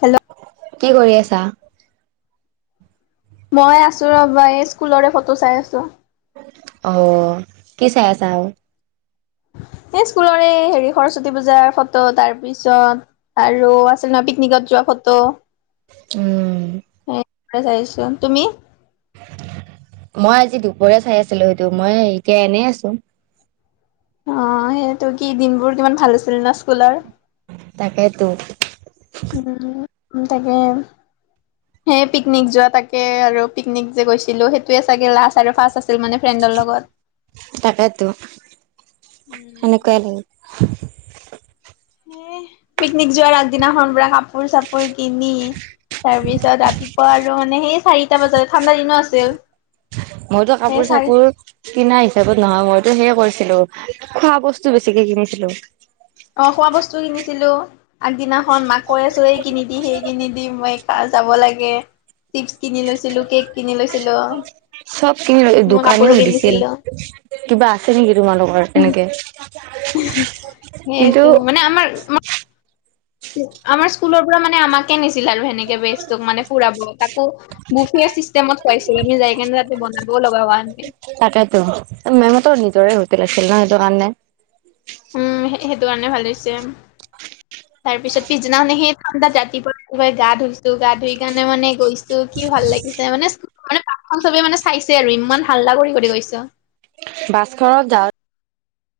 Hello কি কৰি আছা? মই আছো ৰবা এই স্কুলৰে ফটো চাই আছো অ কি চাই আছা আৰু [unintelligible] এই স্কুলৰে হেৰি সৰস্বতী পূজাৰ ফটো তাৰ পিছত আৰু আছিল নহয় পিকনিকত যোৱা সত উম। স চাইছোন তুমি মই আজি দুপৰীয়া চাই আছিলো সটো মই এতিয়া এনেই আছো অ সেইটো কি দিনবোৰ কিমান ভাল আছিল না স্কুলৰ তাকেইেতো উম তাকে হেই পিকনিক যোৱা তাকে আৰু পিকনিক যে গৈছিলো সেইটোয়ে চাগে লাষ্ট আৰু ফাৰ্ষ আ তাকেতো সেনেকুৱাই লাগে এ পিকনিক যোৱাৰ আগদিনাখন বুৰা কাপ কাপোৰ চাপোৰ কিনি তাৰপিছত ৰাতিপুৱা আৰু মানে সেই। চাৰিটা বজতে ঠাণ্ডা দিনো আছিল। মইতো সেই কাপোৰ চাৰি চাপোৰ কিনা হিচাপত নহয় মইতো সেইয় কৰিছিলো খোৱা বস্তু বেছিকে কিনিছিলো। অ খোৱা বস্তু কিনিছিলো আগদিনাখন মাকৈ চোৰে কিনি দি সেই কিনি দিম মই যাব লাগে চিপচ কিনি লৈছিলো কেক কিনি লৈছিলো চব কিনি মই কাপোৰো দোকানীও সুধিছিল কিনিছিলো কিবা আছে নেকি তোমালোকৰ এনেকে সেইটো মানে আমাৰ আমাৰ স্কুলৰ পৰা মানে আমাকে নি। [unintelligible] বল ভগৱান তাকেতো মেহঁতৰ নিজৰে সু্ত লাগছিল ন সেইটো কাৰণে উম সেইটো কাৰণে ভাল হৈছে তাৰ পিছত পিছদিনাখানে সেই ঠ তাত ৰাতিপুৱা একবাৰে গা ধুইছো গা ধুই কাৰণে মানে গৈছো তো কি ভাল লাগিছে মানে। মানে পাৰ্কখন চবে মানে চাইছে আৰু ইমান হাল্লা কৰি - কৰি গৈছোঁ। বাছখনত যাওঁ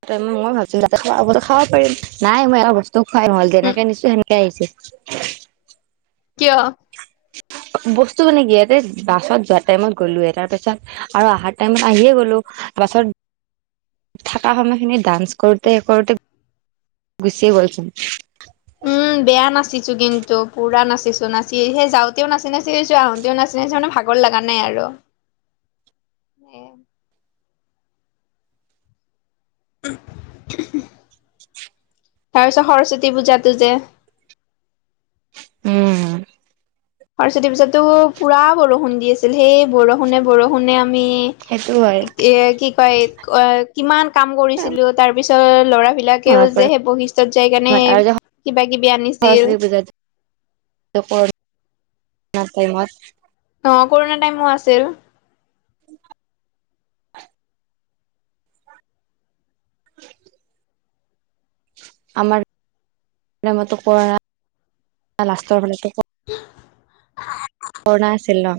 তে মই ভাবিছোঁ [unintelligible] তে খাব পাৰিম। নাই মই এটা তো খুৱাই নহল। উম যেনেকে নিছোঁ সেনেকে আহিছে। কিয়? বস্তু মানে কি, ইয়াতে বাছত যোৱা টাইমত গ'লোঁৱে। তাৰ পিছত, আৰু অহাৰ টাইমত আহিয়ে গ'লোঁ। বাছত [inaudible] থাকা সময়খিনি ডান্স কৰোঁতে - কৰোঁতে গুচিয়ে গ'লচোন। উম, বেয়া নাছি ছোঁ কিন্তু। পুৰা নাচিছোঁ। নাচি সেই যাওঁতেও নাচি-নাচি আহিছোঁ, আহোঁতেও নাচি-নাচি মানে ভাগৰ লাগা নাই আৰু। অ'। এ [unintelligible] তাৰ পিছত সৰস্বতী পূজাটো যে উম। সৰস্বতীৰ পিছতো পুৰা বৰষুণ দি আছিল। সেই বৰষুণে-বৰষুণে আ আমি সেইটো হয় এ কি কয়, অ'- কিমান কাম কৰিছিলোঁ, তাৰ পিছত এ- ল'ৰাই বিলাকেও মনত পৰে যে সেই বশিষ্টত যাইকেনে আৰু যে কিবা-কিবি আনিছিল। [inaudible] না টাইমত অ' কৰোণা টাইমো আছিল। [inaudible] আমাৰ [inaudible] [unintelligible] কৰা [inaudible] লাষ্টৰ ফালেটো হ আছিল ন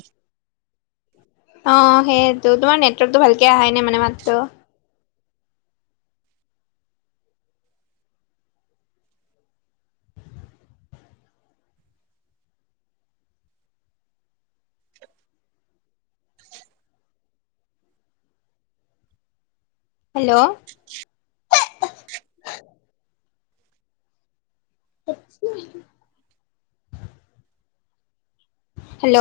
অ' সেয়েতো। তোমাৰ নেটৱৰ্কটো ভালকে আহাই নাই, মানে মাতটো। হেল্ল'? [unintelligible] হেল্ল'?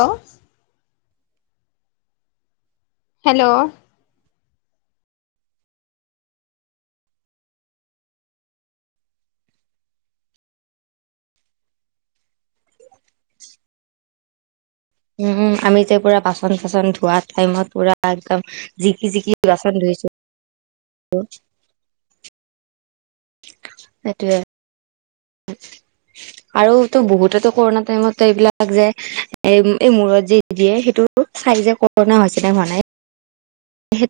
হেল্ল'? উম, আমি যে পুৰা বাচন-চাচন ধোৱা টাইমত পুৰা একদম জিকি-জিকি বাচন ধু [inaudible] সেটোৱে। আৰু তো বহুতেতো কৰোণা টাইমত এইবিলাক যে, এই- এই মূৰত যে দিয়ে সেইটো টো চাই যে কৰোণা হৈছে নে হোৱা নাই